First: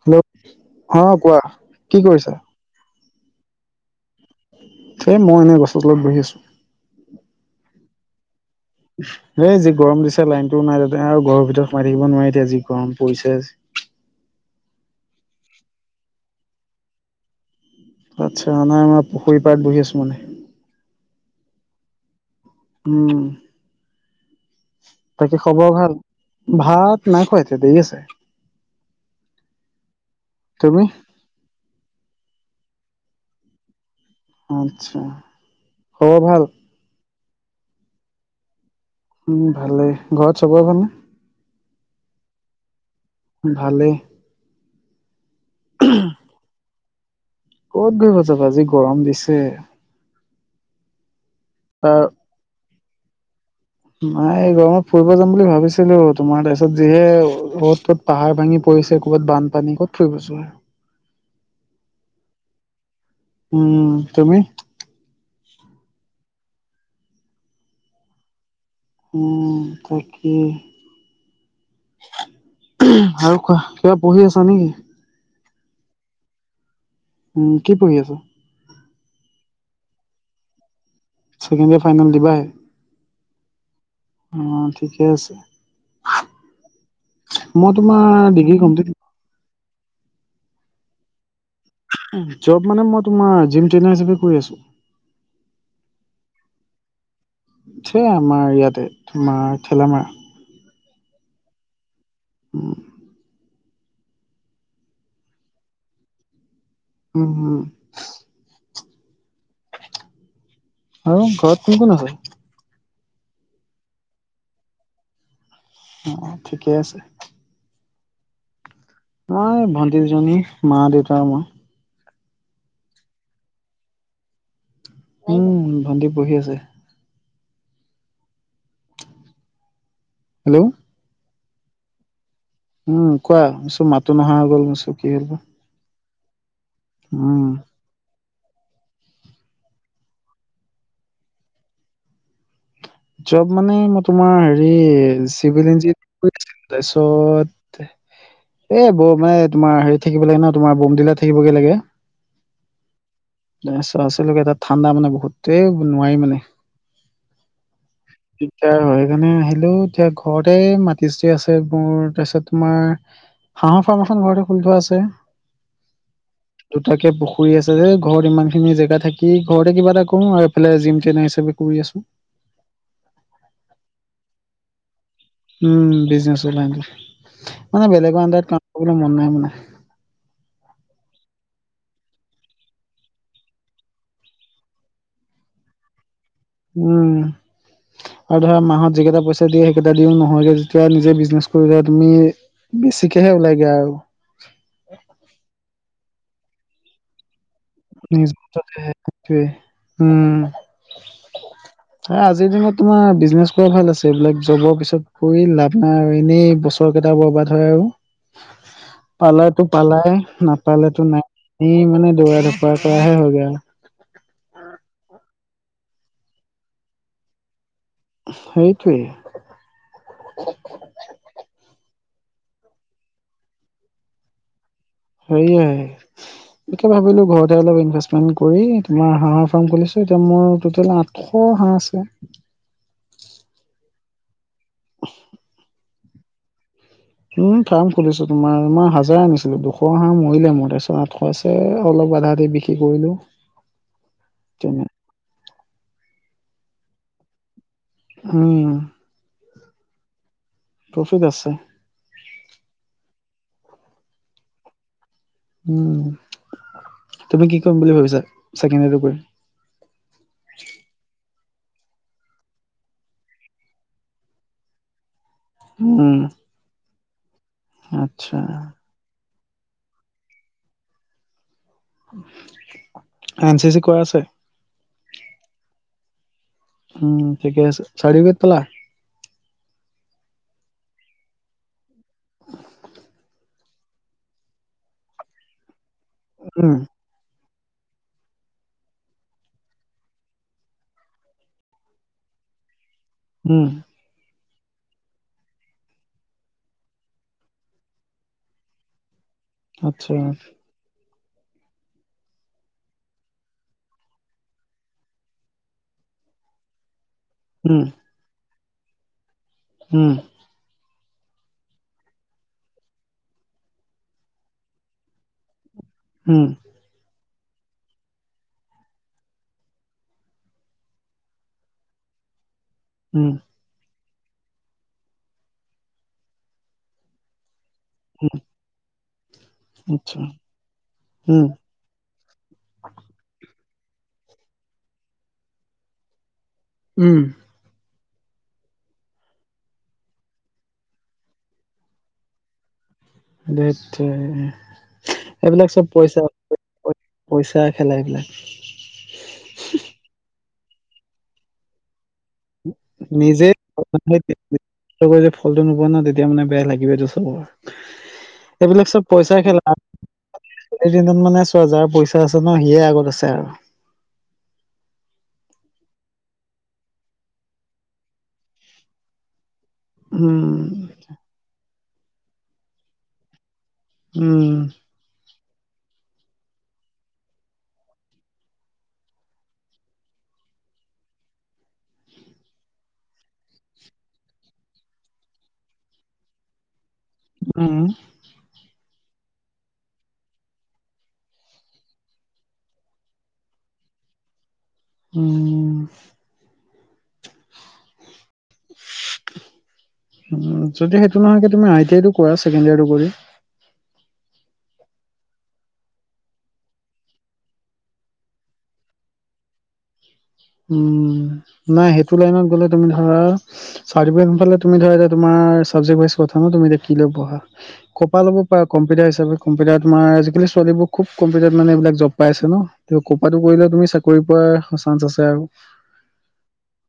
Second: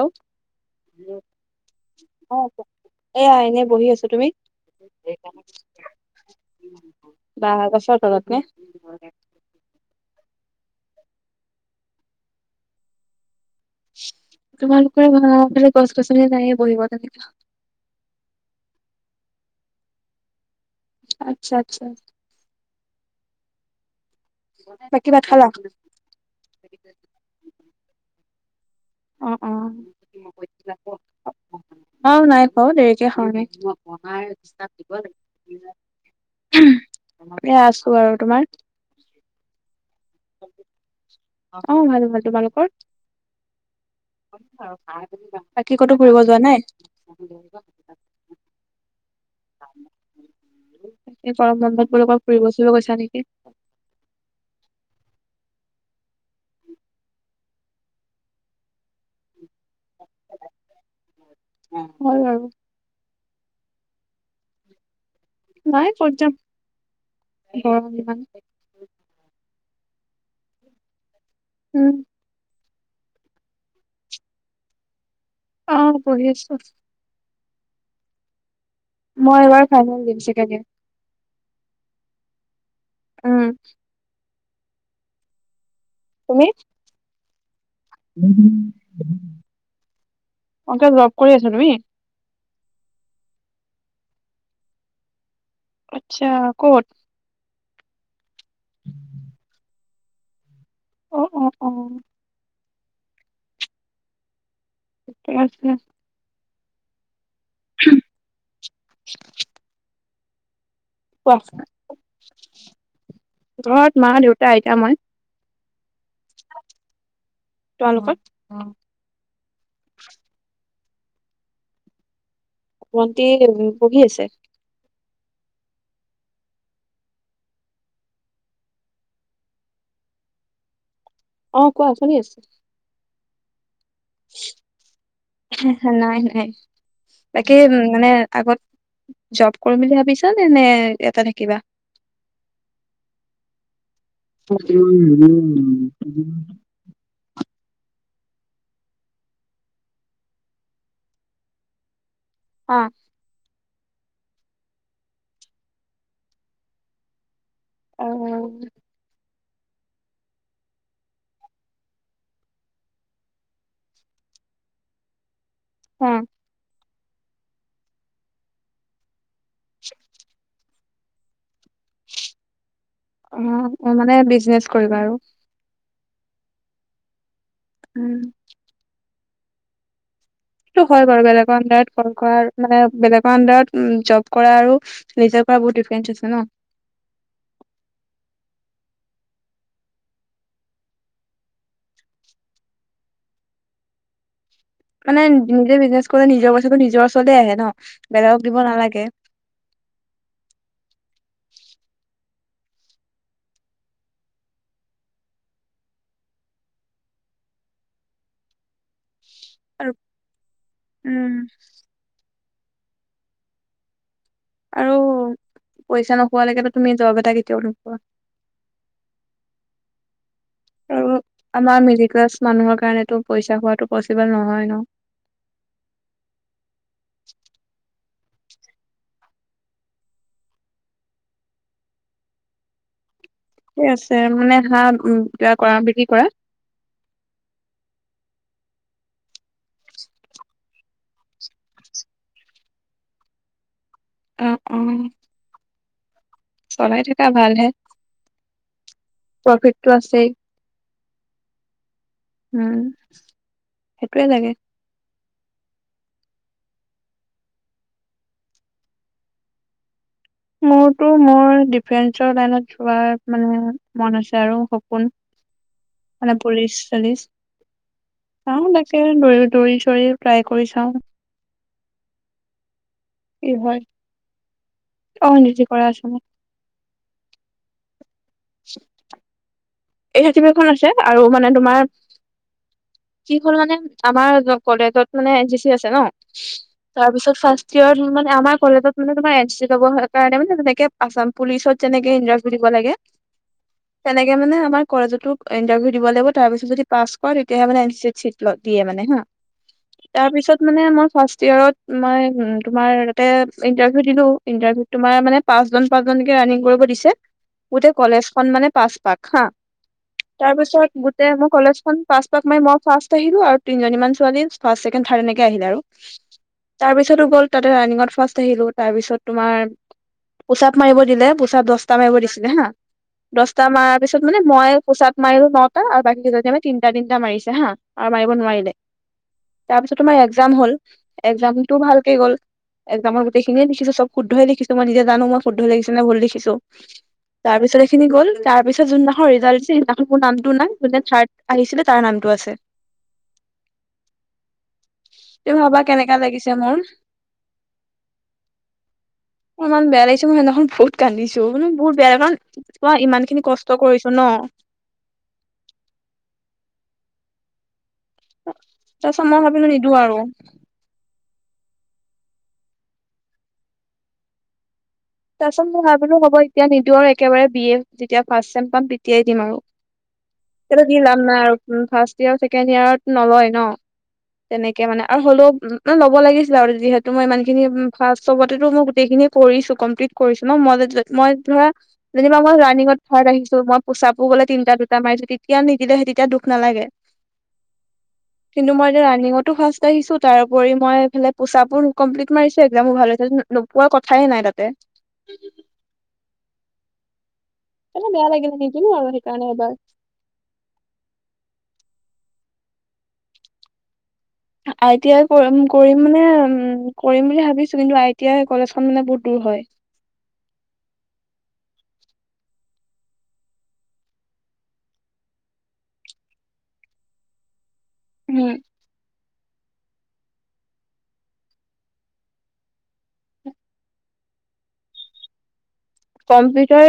Hello অ কোৱা কি কৰিছা? এয়া এনে বহি আছো তুমি এই মই এনেই গছৰ তলত বহি আছো বাঁহ গছত তলত নে এ যি গৰম দিছে লাইনটোও নাই তাতে আৰু ঘৰৰ ভিতৰত সোমাই থাকিব নোৱাৰে এতিয়া যি গৰম পৰিছে তোমালোকৰে ভাল আমাৰ ফালে গছ -গছনি নায়ে বহিব তেনেকুৱা আচ্ছা নাই আমাৰ পুখুৰী পাৰত বহি আছো মানে আচ্ছা আচ্ছা উম বাকী ভাত বাকি খালা? খবৰ ভাল ভাত নাইখোৱা এতিয়া দেৰি আছে অ অ তুমি অ নাই খোৱা অ দেৰিকে খাও আচ্ছা খবৰ ভাল আমি [unintelligible] এ আছো আৰু তোমাৰ উম ভালেই ঘৰত চবৰে ভালনে অ' ভাল ভাল তোমালোকৰ ভালে বাকী কতো ফুৰিব যোৱা নাই ক'ত ঘূৰিব যাবা যি গৰম দিছে এই গৰমবন্ধত তাৰ কৰোবাত ফুৰিব- চুৰিব গৈছা নেকি নাই এই গৰমত ফুৰিব যাম বুলি ভাবিছিলো তোমাৰ তাৰ পিছত যিহে য'ত ত'ত পাহাৰ ভাঙি পৰি পৰিছে ক'ৰবাত বানপানী ক'ত ফুৰিব যোৱা। হয় বাৰু উম তুমি নাই ক'ত যাম গৰম ইমান। তাকেই উম আৰু কোৱা কিবা পঢ়ি আছা নেকি অ' পঢ়ি আছো উম কি পঢ়ি আচা মই এইবাৰ ফাইনেল দিম second year second year final দিবাহে উম অ' ঠিকে আছে। তুমি মই তোমাৰ, ডিগ্ৰী কমপ্লিট। অ', এতিয়া জব কৰি আছো তুমি? জব মানে মই তোমাৰ, জিম ট্ৰেইনাৰ হিচাপে কৰি আছো। আচ্ছা। ক'ত? আমাৰ ইয়াতে, তোমাৰ ঠেলামাৰা। অ', অ', অ' [inaudible] ইয়েছ, ইয়েছ উম [inaudible] আৰু, কোৱা ঘৰত কোন কোন আছে? ঘৰত মা-দেউতা, আইতা, মই। অ', ঠিকেই আছে। তোমালোকৰ? আমাৰ এই ভণ্টি দুজনী, মা-দেউতা, আৰু মই। ভণ্টি কেইজনী, পঢ়ি আছে? উম, ভণ্টি পঢ়ি আছে। হেল্ল' অ', কোৱা শুনি আছোঁ। উম, কোৱা? মিছো মাতো নহা হৈ গ'ল, মিছো কি হ'ল বা? নাই, নাই। বাকী উম মানে আগত, জব কৰিম বুলি ভাবিছানে? নে এয়াতে থাকিবা? জব মানে মই তোমাৰ হেৰি, চিভিল ইঞ্জিনিয়াৰ কৰিছিলোঁ। তাৰপিছত এ ব মানে, তোমাৰ হেৰিত থাকিব লাগে ন তোমাৰ, বমডিলা থাকিবগে লাগে। অ' তাৰপিছত, আছিলোগে তাত, ঠাণ্ডা মানে বহুত এই নোৱাৰি মানে। অ দিগদাৰ হয়, সেইকাৰণে হলেও এতিয়া ঘৰতে, মাটি-চাটি আছে মোৰ। তাৰপিছত তোমাৰ হাঁহৰ ফাৰ্ম এখন ঘৰতে খুলি থোৱা আছে। উম। দুটাকে পুখুৰী আছে যে, ঘৰত ইমান খিনি জেগা থাকি, ঘৰতে কিবা এটা কৰো আৰু এফালে জিম ট্ৰেইনাৰ হিচাপে কৰি আছো। অ, অ মানে বিজনেচ কৰিবা আৰু। উম, বিজনেচৰ লাইনটো। মানে উম। বেলেগৰ আন্দাৰত কাম কৰিবলৈ মন নাই মানে। সেইটো হয় বাৰু, বেলেগৰ অন্দাৰত কাম কৰা, মানে বেলেগৰ আন্দাৰত জব কৰা আৰু নিজে কৰা বহুত ডিফাৰেঞ্চ আছে ন। উম। আৰু ধৰা, মাহত যিকেইটা পইচা দিয়ে সেইকেইটা দিও নহয়গে যেতিয়া, নিজে বিজনেচ কৰিলে তুমি বেছিকেহে ওলাইগে আৰু। মানে, নিজে বিজনেছ কৰিলে, নিজৰ পইচাটো নিজৰ ওচৰতে আহে ন। নিজৰ বেলেগক দিব হাততে আহে, নালাগে সেইটোৱে। উম। এ আজ আজিৰ দিনত তোমাৰ, বিজনেছ কৰা ভাল আছে। এইবিলাক জবৰ পিছত ঘূৰি লাভ নাই আৰু, এনেই বছৰ কেইটা বৰ্বা বাদ হয় আৰু। পালাইটো আৰু পালাই, নাপালেটো উম নাই। এই মানে দৌৰা ধপৰা কৰাহে হয়গৈ আৰু। আৰু পইচা নোপোৱালৈকেটো তুমি, জব এটা কেতিয়াও নোপোৱা। সেইটোৱেই। আৰু আমাৰ মিডিল ক্লাছ মানুহৰ কাৰণেটো, পইচা খোৱাটো পচিবল নহয় ন। সেইয়াই, তাকে ভাবিলো ঘৰতে অলপ ইনভেছ মেণ্ট কৰি তোমাৰ হাঁহৰ ফাৰ্ম খুলিছোঁ, এতিয়া মোৰ টোটেল আঠশ হাঁহ আছে। [inaudible] ছে মানে হাঁহ উ এয়া কৰা বিক্ৰী কৰা। উম ফাৰ্ম খুলিছো তোমাৰ হাজাৰেই আনিছিলো দুশ হাহ মৰিলে মোৰ তাৰছত আঠশ আছে অলপ আধা আধি বিক্ৰী কৰিলো। অ', অ',। তেনে চলাই থকা ভালহে উম প্ৰফিটটো আছেই। প্ৰফিত আছে। উম সেইটোৱে লাগে। উম তুমি কি কৰিম বুলি ভাবিছা [unintelligible] কৰি। মোৰতো মোৰ ডিফেন্সৰ লাইনত যোৱাৰ মানে মন আছে আৰু সপোন। মানে উম পুলিচ চুলিচ আচ্ছা। চাওঁ তাকে দৌৰি দৌৰি চৌৰি ট্ৰাই কৰি চাওঁ। কি এন চি হয় চি কৰা আছে। অ', [unintelligible] কৰা আছে মোৰ। উম ঠিকে আছে চাট্ৰিফিকেত পালা? এই [unintelligible] খন আছে আৰু মানে তোমাৰ [unintelligible] হল মানে আমাৰ কলেজত মানে এন্ চি চি আছে ন, উম তাৰ পিছত ফাৰ্ষ্ট মানে আমাৰ কলেজত মানে তোমাৰ এন চি চি লব কাৰণে মানে তেনেকে আছাম পুলিচত যেনেকে ইণ্টাৰভিউ দিব লাগে হম। তিয় মানে আমাৰ কলেজতো ইণ্টাৰভিউ দিব লাগিব তাৰ পিছত যদি পাছ কৰে তেতিয়াহে মানে এন চি এত চিট দিয়ে মানে হা। আচ্ছা তাৰ পিছত মানে মই ফাৰ্ষ্ট ইয়েৰত মই তুমাৰ তাতে ইন্টাৰভিউ দিলো ইন্টাৰভিউত তোমাৰ মানে পাঁচজন পাঁচজন এতিয়া ৰানিং কৰিব দিছে। উম গোটেই কলেজ খন মানে পাছ পাক হা উম তাৰ পিছত তে মোৰ কলেজখন পাছ পাক মাৰি মই ফাৰ্ষ্ট আহিলো আৰু তিনিজনীমান ছোৱালী ফাৰ্ষ্ট ছেকেণ্ড থাৰ্ড এনেকে আহিল আৰু। উম তাৰপিছতো গ'ল তাতে ৰানিংত ফাৰ্ষ্ট আহিলো তাৰপিছত তোমাৰ পোচাপ মাৰিব দিলে পোচাপ দছটা মাৰিব দিছিলে হা উম দছটা মাৰাৰ পিছত মানে মই পোচাত মাৰিলো নটা আৰু বাকীক যদি আমি তিনটা তিনটা মাৰিছে হা আৰু মাৰিব উম নোৱাৰিলে তাৰ পিছত তোমাৰ আচ্ছা একজাম হ'ল উম একজামটো ভালকে গ'ল একজাম গট যিখিনিয়ে লিখিছো চব শুদ্ধহে দেখিছো মই নিজে জানো মই শুদ্ধে লিছে ন ভুল দেখিছো উম তাৰ পিছ তিনি গ'ল তাৰ পিছ যোনদিনা ৰিজাল্ট দিছিল সেইদিনাখন মোৰ নামটো নাই যোন থাৰ্ড আহিছিলে তাৰ নামটো আছে। দেঠ। তুমি এইবিলাক ভাবা চব কেনেকা পইচা লাগিছে মোৰ পইচা খেলা এইবিলাক। অ', ইমান বেয়া লাগিছে মই সেইদিনাখন বহুত কান্দিছো মানে বহুত বেয়া লাগে কাৰণ কোৱা ইমান খিনি নিজে কষ্ট সেই কৰিছো ন ফলটো নোপোৱা ন তেতিয়া মানে বেয়া লাগিবটো চব এইবিলাক চব তাৰ পিছত পইচা মই ভাবিলো নিদো আৰু খেলাত মানে চোৱা যাৰ পইচা আ আছে ন সিয়ে আগত আছে আৰু। তাৰপাছত মই ভাল পানো হ'ব এতিয়া নিদিওঁ আৰু একেবাৰে বি এ যেতিয়া ফাৰ্ষ্ট চেম পাম তেতিয়াই দিম উম, আৰু। দি লাম নাই আৰু ফাৰ্ষ্ট ইয়ৰ ছেকেণ্ড ইয়োৰত নলয় ন। উম, তেনেকে মানে আৰু হ'লেও ন ল'ব লাগিছিল আৰু যিহেতু মই ইমান খিনি ফাৰ্ষ চবতেতো মই গোটেইখিনি কৰিছো কমপ্লিট কৰিছো ন মই মই ধৰা যেনিবা মই ৰাণিংত থাৰ্ড আহিছো মই পোচাপো গলে তিনটা দুটা ম তেতিয়া নিদিলেহে তেতিয়া দুখ নালাগে। উম'। ৰাণিংতো ফাৰ্ষ্ট আহিছো তাৰপৰি মই ফালে পোচাো কমপ্লিট মাৰিছো এক্মো ভাল হৈছে নোপোৱা কথাই নাই তাতে। উম সেইকাৰণে বেয়া লাগিলে নিদিলো আৰু সেইকাৰণে এবাৰ উ যদি সেইটো নহয় কি তুমি আই টি আই কৰা ছেকেণ্ড ইয়াৰটো কৰি। আই টি আই কৰিম মানে উ কৰিম বুলি ভাবিছো কিন্তু আই টি আই কলেজখন মানে বহুত দূৰ হয়। [inaudible] উম নাই সেইটো লাইনত গ'লে তুমি ধৰা চটি সোনফালে তুমি ধৰা এতি তোমাৰ তোমাৰ চাবজেক্ট ৱাইছ কথা নহ কি লই পঢ়া কপা লব উম পৰা কম্পিউটাৰ হিচাপে কম্পিউটাৰ তোমাৰ আজিকাল ছোৱালীবোৰ খুব কমিউটাৰ মানে এইবাক জব পাইছে ন ক'ৰাতো কৰিলে তুমি চাকৰি পোৱা চান্স আছে আৰু কম্পিউটাৰ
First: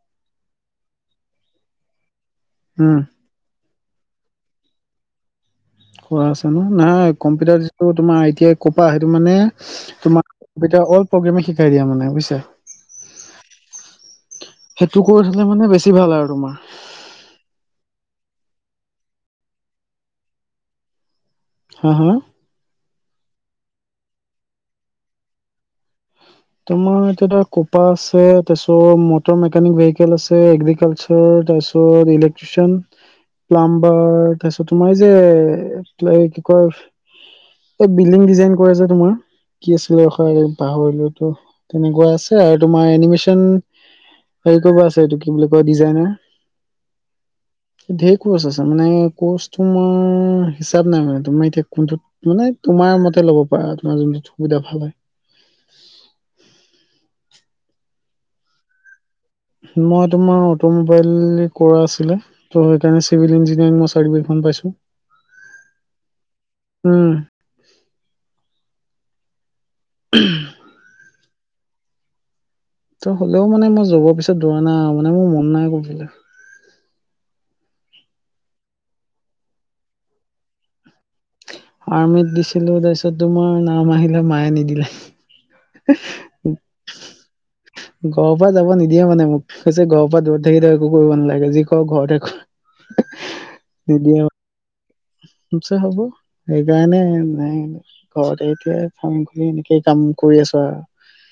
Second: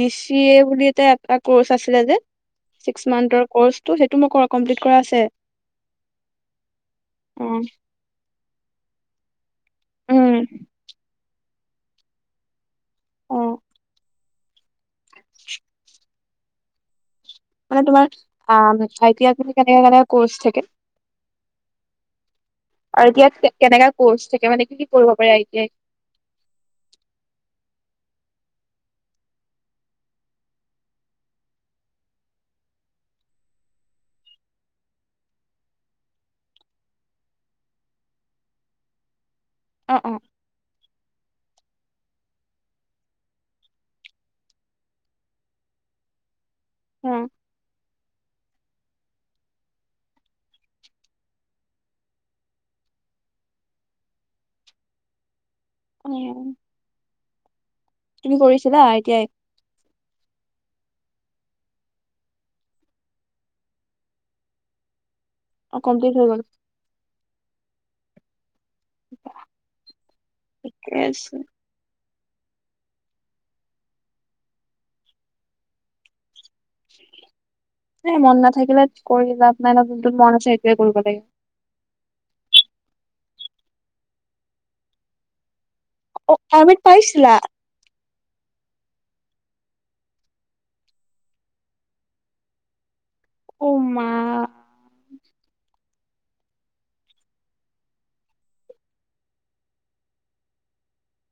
ডি চি এ বুলি এটা এটা কৰ্চ আছিলে যে উম, ছিক্স মান্থৰ কচটো সেইটো মই কমপ্লিট কৰা আছে। খোৱা আছ ন নহয় উম কম্পিউটাৰ যিটো তোমাৰ আই টি আই কপা সেইটো মানে তোমাক অল প্ৰগ্ৰেমে শিকাই দিয়া মানে বুযিছা অ সেইটো কৰিছিলে মানে বেছি ভাল আৰু তোমাৰ মানে তোমাৰ আহ চ কেনেকাা কেনেকা কৰ্চ থাকে হা হা আৰু এতিয়া কেনেকা কৰ্চ থাকে মানে কি কি কৰিব পাৰেই টই তোমাৰ এতিয়া কোপা আছে তাৰপিছত মটৰ মেকানিক ভেহিকেল আছে এগ্ৰিকালচাৰ তাৰিছত ইলেক্ট্ৰিচিয়ান প্লাম্বাৰ তাৰপিছত তোমাৰ এই যে এই কি কয় এ বিল্ডিং ডিজাইন কৰি আছে তোমাৰ কি অ আছিলে অ এ পাহৰিলো তো তেনেকুৱা আছে আৰু তোমাৰ এনিমেশচন হেৰি কব আছে এইটো কি বুলি কয় ডিজাইনাৰ উম ধেৰ কৰ্চ আছে মানে কৰ্চ তোমাৰ হিচাপ নাই মানে তোমাৰ এতিয়া কোনটোত মানে তোমাৰ তমাৰ মতে ল'ব পাৰা তোমাৰ যোন সুবিধা ভাল হয়। উম তুমি কৰিছিলা আই টি আই মই তোমাৰ অটিমবিলে কৰা আছিল ত হেইকৰণে চিভিল ইঞ্জিনিয়াৰিং চাৰ্টিফিকেট খণ পাইছো। অ' কমপ্লিট হৈ গল উম ঠিকে আছে। ত হ'লেও মানে মই যবৰ পিছত দৌৰা নাই আৰু মানে মোৰ মন নাই কিলো [unintelligible] এ মন নাথাকিলে কৰি লাভ নাই ন', যোনটোত মন আছে সেইটোৱে কৰিব লাগে। আৰ্মীত দিছিলো তাৰপিছত তোমাৰ নাম আহিলে মায়ে নিদিলে। অ'-আৰ্মীত পাইছিলা। ঘৰৰ পৰা যাব নিদিয়ে মানে মোক, কৈছে ঘৰৰ পৰা দূৰত থাকি একো কৰিব নালাগে যি কৰ ঘৰতে কৰ। অ মা নিদিয়ে নি [unintelligible] হ'ব সেইকাৰণে নাই, ঘৰতে এতিয়া ফাৰ্ম খুলি এনেকেই কাম কৰি আছো আৰু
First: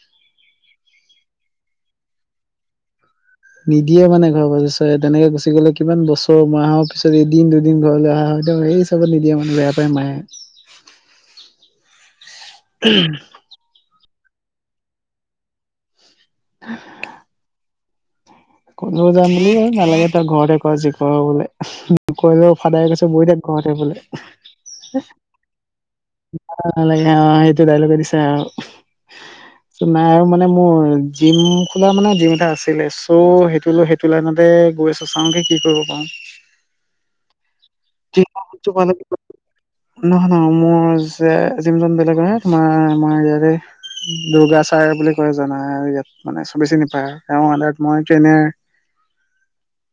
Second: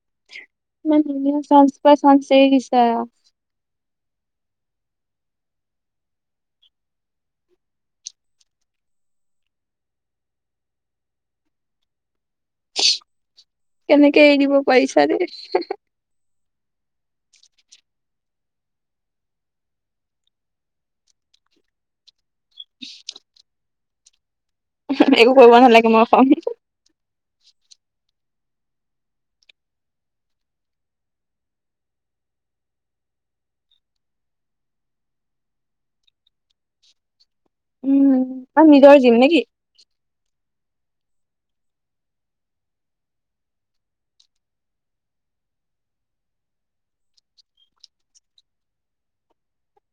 ইমান ধুনীয়া চান্স পাই চান্স এৰি দিছা। নিদিয়ে মানে ঘৰৰ চ, তেনেকে গুচি গ'লে কিমান বছৰ মাহৰ পিছত এদিন দুদিন ঘৰলৈ অহা হয় এই চবত নিদিয়ে মানে বেয়া পায় মায়ে। উম [unintelligible] কেনেকে এৰি দিব পাৰিছা? উ [unintelligible] ক'লেও যাম বুলি নালাগে তই ঘৰতে কৰ, যি কৰ বোলে, কলে [unintelligible] ফাদাৰে কৈছ বহ থাক ঘৰতে বোলে। [unintelligible] একো কৰিব নালাগে মই খাম। লাই অ সেইটো ডাইলগে দিছো তোমাৰ মানে মোৰ জিম খোলা মানে ড্ৰিম এটা আছিলে। ত' সেইটো-সেইটো লাইনতে গৈ আছো চাওগে কি কৰিব পাৰোঁ। কি উম আৰু নিজৰ জিম [unintelligible] নেকি? ন ন মোৰ যে যিজন [unintelligible] বেলেগৰ আহ তোমাৰ আমাৰ ইয়াৰে দুৰ্গা চাৰ বুলি কয় জাই ইয়াত মানে চবে চিনিপায়, তেওঁ মই ট্ৰেইনে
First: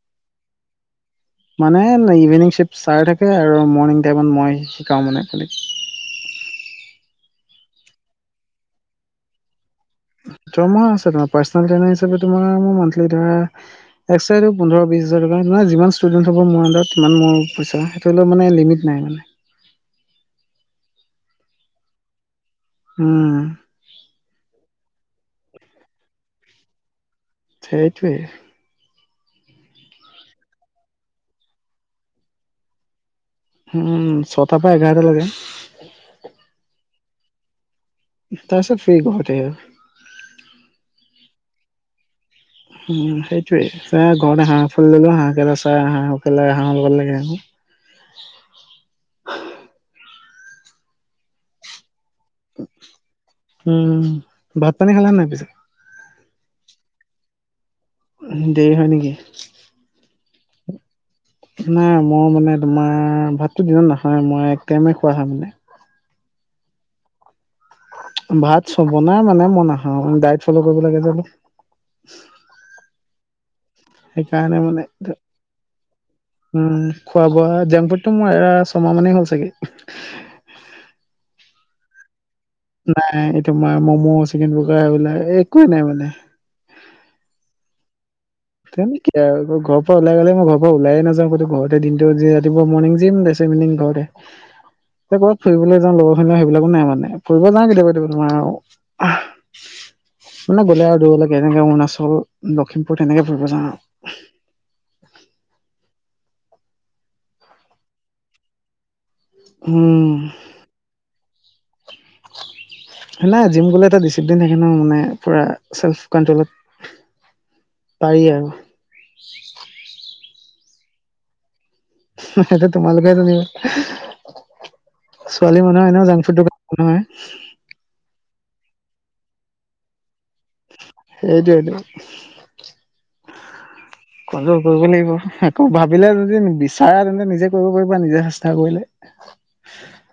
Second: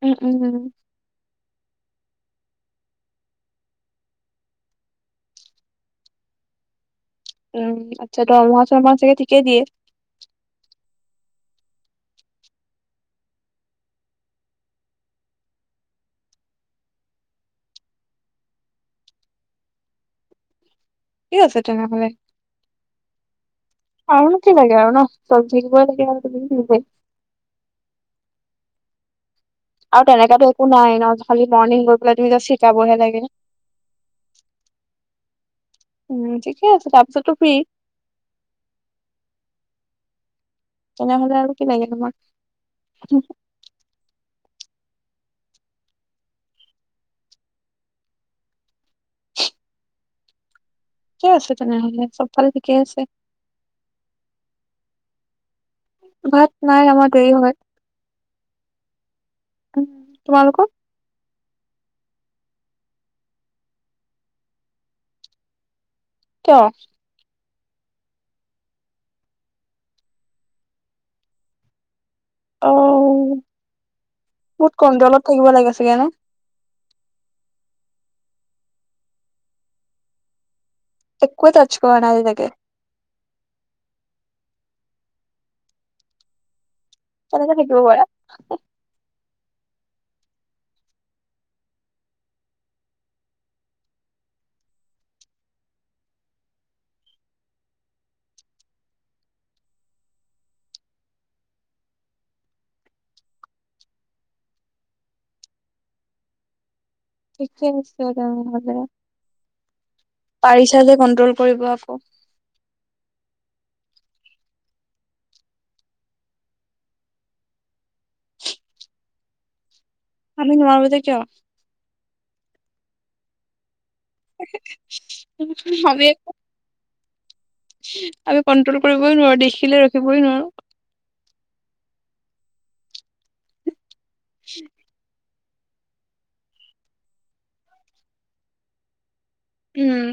উম, উম, উম। মানে ইভিনিং শ্বিফ্ট চাৰ থাকে আৰু মৰ্ণিং টাইমত মই শিকাওঁ মানে, খালী [unintelligible] উম, আচ্ছা, দৰমহা চৰমহা চাগে ঠিকে দিয়ে। হয় [unintelligible] দৰমহা হিচাপে নহয়, পাৰচনেল ট্ৰেইনাৰ হিচাপে তোমাৰ মোৰ মানথ্‌লি ধৰা একচাইডে পোন্ধৰ, বিশ হাজাৰ টকা আপোনাৰ যিমান ষ্টুডেণ্ট হ'ব মোৰ আন্দাৰতসিমান মোৰ পইচা, সেইটোলৈ মানে লিমিট নাই মানে। [inaudible] ঠিক আছে তেনেহ'লে, উম আৰুনো কি লাগে আৰু ন'। চিব [unintelligible] লাগে আৰু তুমি সেইটোৱেই। আৰু তেনেকাতো একো নাই ন', খালি মৰ্ণিং গৈ পেলাই তুমি যাচ শিকাবহে লাগে। উম, ছটাৰ পৰা এঘাৰটা লৈকে। ছটো ফ্ৰি তাৰপাছত ফ্ৰি ঘৰতে আৰু। তেনেহ'লে আৰু কি লাগে তোমাক। উম, সেইটোৱে চ ঘৰতে হা [unintelligible] ফুল দিলো হাঁহ কেল [unintelligible] চাই হাঁহ সকেলাই হাঁহৰ লগত লাগে আহনো উ [unintelligible] ঠিকেই আছে তেনেহ'লে, চবফালে ঠিকেই আছে। উম ভাত পানী খালা নাই পিছে? ভাত নাই আমাৰ দেৰি হয়। উ দেৰি হয় নেকি? উম তোমালোকৰ? নাই মই মানে তোমাৰ ভাততো দিনত নাখাওৱে মই একটাইমে খোৱা হয় মানে। কিয়? ভাত চ বনাই মানে মই নাখাওঁ ডাইট ফ'ল' কৰিব লাগে যে। অ', সেইকাৰণে মানে বহুত কনট্ৰলত থাকিব লাগে চাগে নে? উম খোৱা বোৱা জাংক ফুডটো মোৰ এয়া ছমাহ মানেই হ'ল চাগে। একো তচ কৰা নাই তেনেকে। নাই এইটোমাৰ ম'ম' চিকেন বগাৰ এইবিলাক একোৱেই নাই মানে। কেনেকে থাকিব পাৰা? ঘৰ লাই গ'লে, মই ঘৰ পৰা ওলাইে নাযাওঁ, ঘৰ দিনটো যে ৰাপুৱা মৰ্িং যিম তাৰপিছত িনং ঘৰে। যে ক'াত ফুৰিবলৈ যাওঁ লগৰ ধ সেইবিলাকো নাই মানে, ফুৰিব যাওঁ কেতিয়াবা কেতিয়াবা তোমাৰ আৰু। মানে গ'লে আৰু দূৰলৈকে এনেকে অৰুণাচল লখিমপুৰ তেনেকে ফুৰিবলৈ যাওঁ আৰু। [unintelligible] উম পাৰিছা যে কন্ট্ৰল কৰিব আকৌ। হয় নাই জিম গ'লে এটা ডিচিপ্লিন থাকে ন মানে পুৰা চেল্ফ কনট্ৰলত। পাৰি আৰু। আমি নোৱাৰো যে কিয়? সেটো তোমালোকে হে জানিব। ছোৱালী মানুহ হয় ন আমি জাংক ফুড দ মানুহ হয়। কণ্ট্ৰল কৰিবই নোৱাৰো, দেখিলে ৰখিবই নোৱাৰো। সেইটোটো। কন্ট্ৰল কৰিব লাগিব। ভাবিলে যদি বিচাৰে তেন্তে নিজে কৰিব পাৰিবা নিজে চেষ্টা কৰিলে। উম।